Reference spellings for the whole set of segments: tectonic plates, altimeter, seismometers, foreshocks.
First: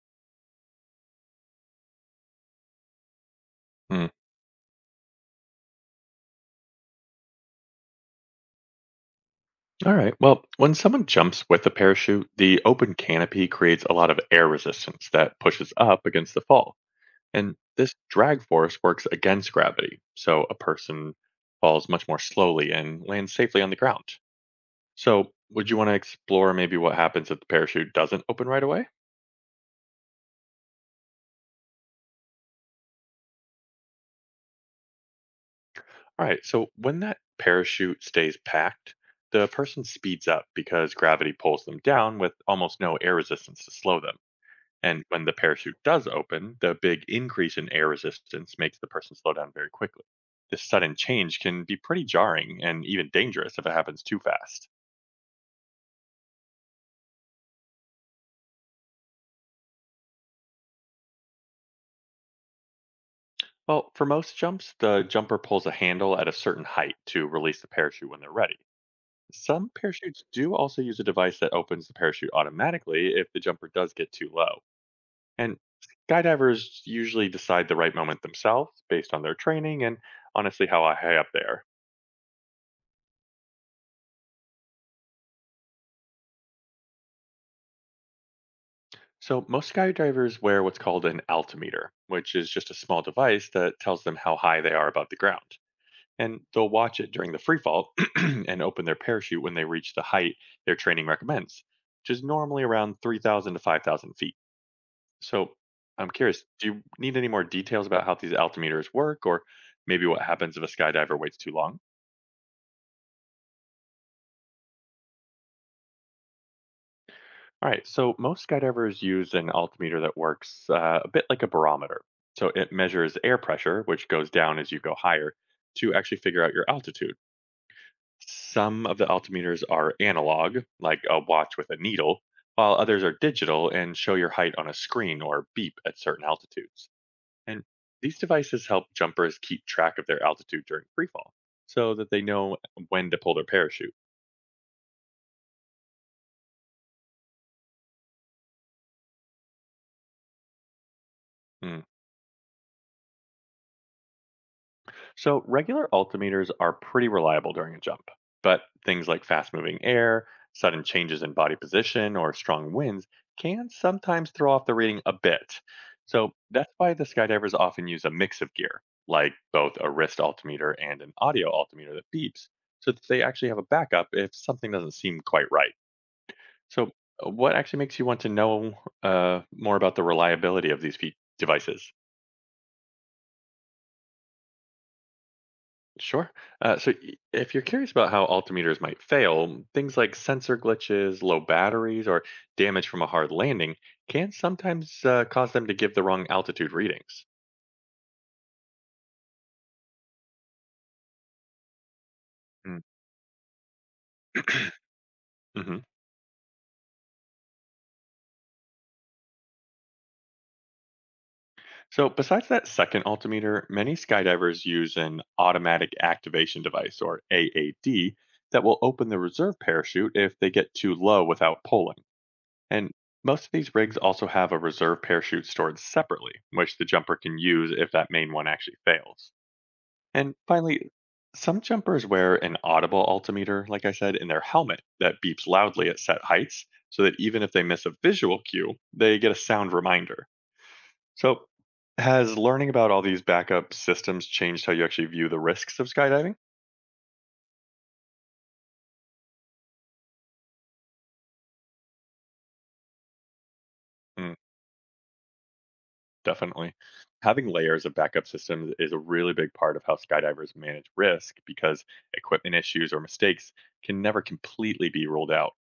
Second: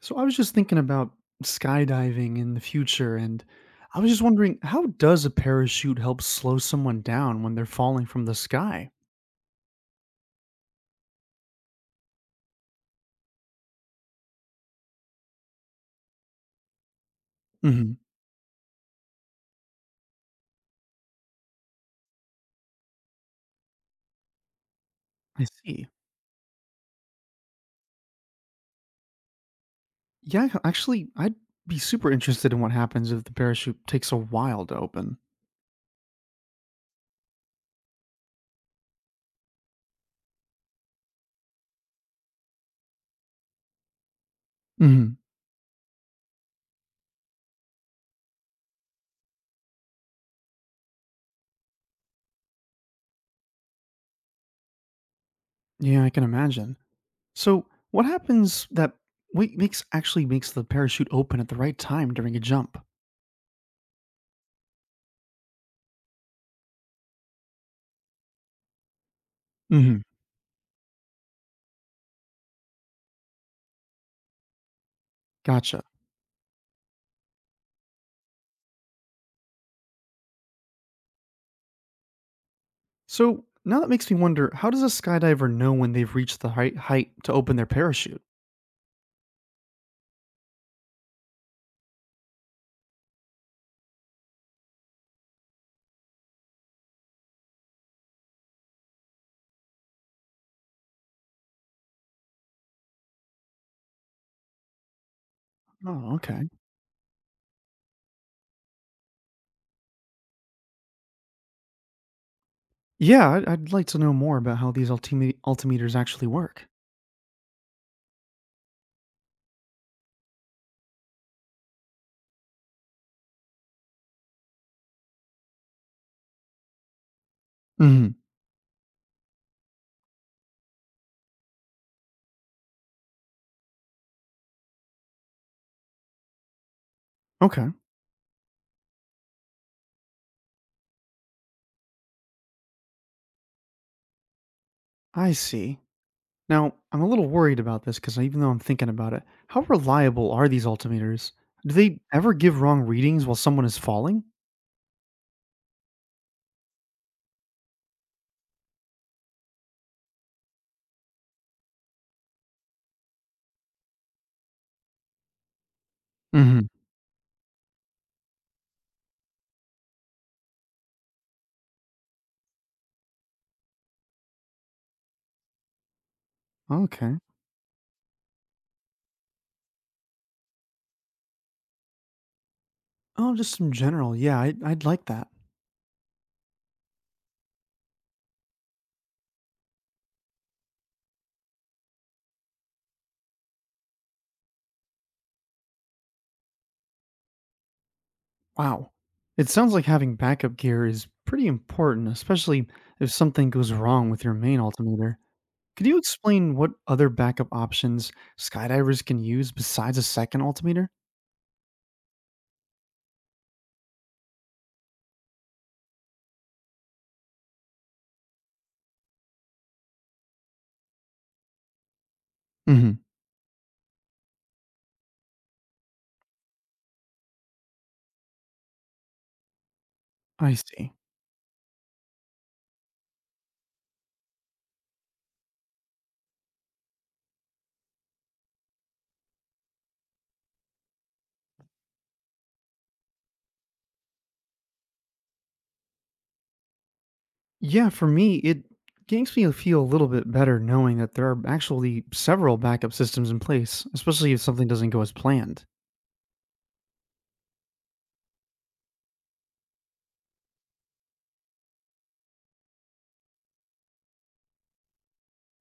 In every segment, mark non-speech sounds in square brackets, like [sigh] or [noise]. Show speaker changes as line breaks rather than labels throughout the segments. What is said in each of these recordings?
So I was just thinking about skydiving in the future, and I
Mm.
was just wondering how does a parachute help slow someone down when they're falling from the sky?
All right. Well, when someone jumps with a parachute, the open canopy creates a lot of air resistance that pushes up against the fall. And this
Hmm.
drag force works against gravity. So a person falls much more slowly and lands safely on the ground. So,
I
would you
see.
want to explore maybe what happens if the parachute doesn't open right away?
Yeah, actually, I'd be super interested in what happens if the parachute takes a while to open.
All right. So, when that parachute stays packed, the person speeds up because gravity pulls them down with almost no air resistance to slow them. And
Hmm.
when the parachute does open, the big increase in air resistance makes the person slow down very quickly. This sudden change can be pretty jarring and even dangerous if it happens too fast.
Yeah, I can imagine. So what happens that wait makes actually makes the parachute open at the right time during a jump?
Well, for most jumps, the jumper pulls a handle at a certain height to release the parachute when they're ready. Some
Hmm.
parachutes do also use a device that opens the parachute automatically if the jumper does get too low. And
Gotcha.
skydivers usually decide the right moment themselves based on their training and honestly how high up they are.
So now that makes me wonder: how does a skydiver know when they've reached the height to open their parachute?
So most skydivers wear what's called an altimeter, which is just a small device that tells them how high they are above the ground. And they'll watch it during the free fall [clears throat] and open their parachute when they reach the height their training recommends, which is normally around 3,000 to 5,000 feet. So I'm
Oh,
curious,
okay.
do you need any more details about how these altimeters work or maybe what happens if a skydiver waits too long?
Yeah, I'd like to know more about how these altimeters actually work.
All right, so most skydivers use an altimeter that works a bit like a barometer. So it measures air pressure, which goes down as you go higher, to actually figure out your altitude.
Hmm.
Some of the altimeters are analog, like a watch with a needle, while others are digital and show your height on a screen or beep at certain altitudes. And
Okay,
these devices help jumpers keep track of their altitude during freefall so that they know when to pull their parachute.
I see. Now, I'm a little worried about this because even though I'm thinking about it, how reliable are these altimeters? Do
Hmm.
they ever give wrong readings while someone is falling?
So, regular altimeters are pretty reliable during a jump, but things like fast moving air, sudden changes in body position, or strong winds can sometimes throw off the reading a bit. So,
Hmm.
that's why the skydivers often use a mix of gear, like both a wrist altimeter and an audio altimeter that beeps, so that they actually have a backup if something doesn't seem quite right. So,
Okay.
what actually makes you want to know more about the reliability of these devices?
Oh, just in general. Yeah, I'd like that.
Sure. So, if you're curious about how altimeters might fail, things like sensor glitches, low batteries, or damage from a hard landing can sometimes cause them to give the wrong altitude readings.
Wow. It sounds like having backup gear is pretty important, especially
Mm,
if something goes wrong with your main altimeter.
hmm.
Could you explain what other backup options skydivers can use besides a second altimeter?
So, besides that second altimeter, many skydivers use an automatic activation device, or AAD, that will open the reserve parachute if they get too low without pulling. And
Hmm.
most of these rigs also have a reserve parachute stored separately, which the jumper can use if that main one actually fails. And
I
finally,
see.
some jumpers wear an audible altimeter, like I said, in their helmet that beeps loudly at set heights so that even if they miss a visual cue, they get a sound reminder. So, has learning about all these backup systems changed how you actually view the risks of skydiving?
Yeah, for me, it makes me feel a little bit better knowing that there are actually several backup systems in place, especially
Mm,
if something doesn't go as planned.
definitely. Having layers of backup systems is a really big part of how skydivers manage risk because equipment issues or mistakes can never completely be ruled out.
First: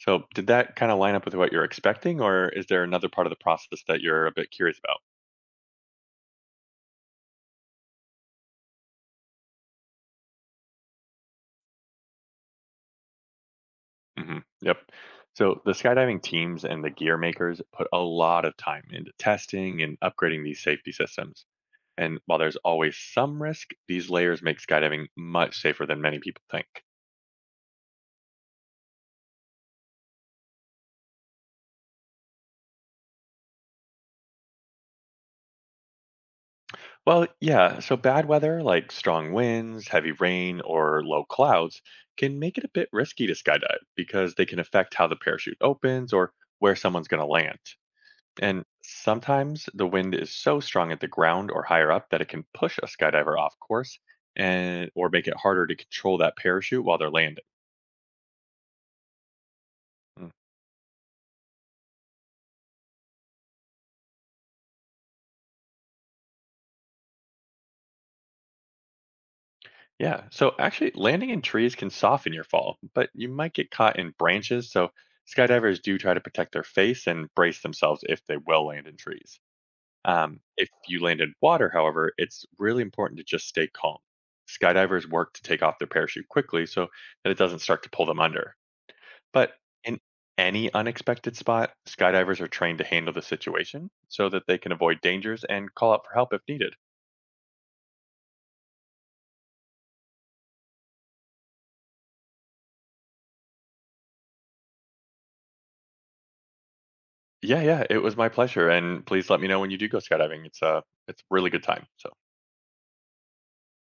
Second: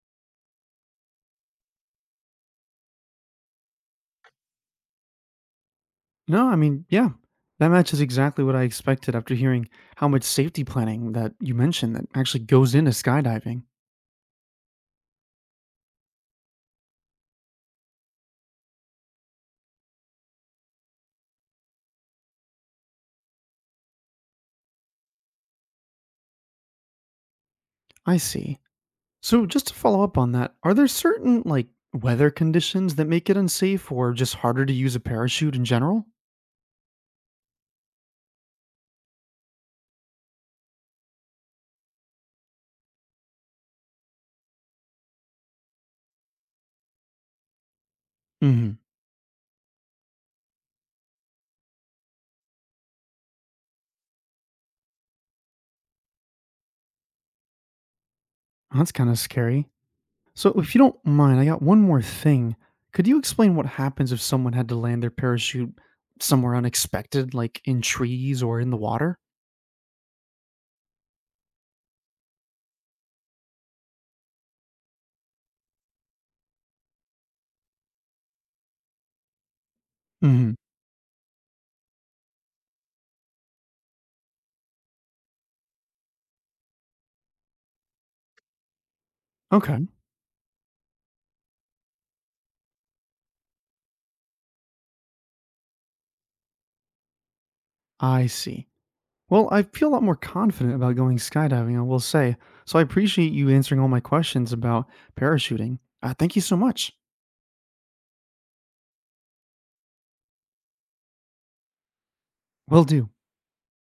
So did that kind of line up with what you're expecting, or is there another part of the process that you're a bit curious about?
No, I mean, yeah, that matches exactly what I expected after hearing how much safety planning that you mentioned that actually goes into skydiving.
Hmm. Yep. So the skydiving teams and the gear makers put a lot of time into testing and upgrading these safety systems. And while there's always some risk, these layers make skydiving much safer than many people think.
I see. So just to follow up on that, are there certain like weather conditions that make it unsafe or just harder to use a parachute in general?
Well, yeah, so bad weather like strong winds, heavy rain, or low clouds can make it a bit risky to skydive because they can affect how the parachute opens or where someone's going to land. And
Mhm.
sometimes the wind is so strong at the ground or higher up that it can push a skydiver off course and or make it harder to control that parachute while they're landing.
That's kind of scary.
Mm.
So if you don't mind, I got one more thing. Could you explain what happens if someone had to land their parachute somewhere unexpected like in trees or in the water?
Yeah, so actually landing in trees can soften your fall, but you might get caught in branches, so skydivers do try to protect their face and brace themselves if they will land in trees.
Mhm.
If you land in water, however, it's really important to just stay calm. Skydivers work to take off their parachute quickly so that it doesn't start to pull them under. But
Okay.
in any unexpected spot, skydivers are trained to handle the situation so that they can avoid dangers and call out for help if needed.
I see. Well, I feel a lot more confident about going skydiving, I will say. So I appreciate you answering all my questions about parachuting. Thank you so much.
Yeah, yeah, it was my pleasure, and please let me know when you do go skydiving. It's a really good time. So
Will do.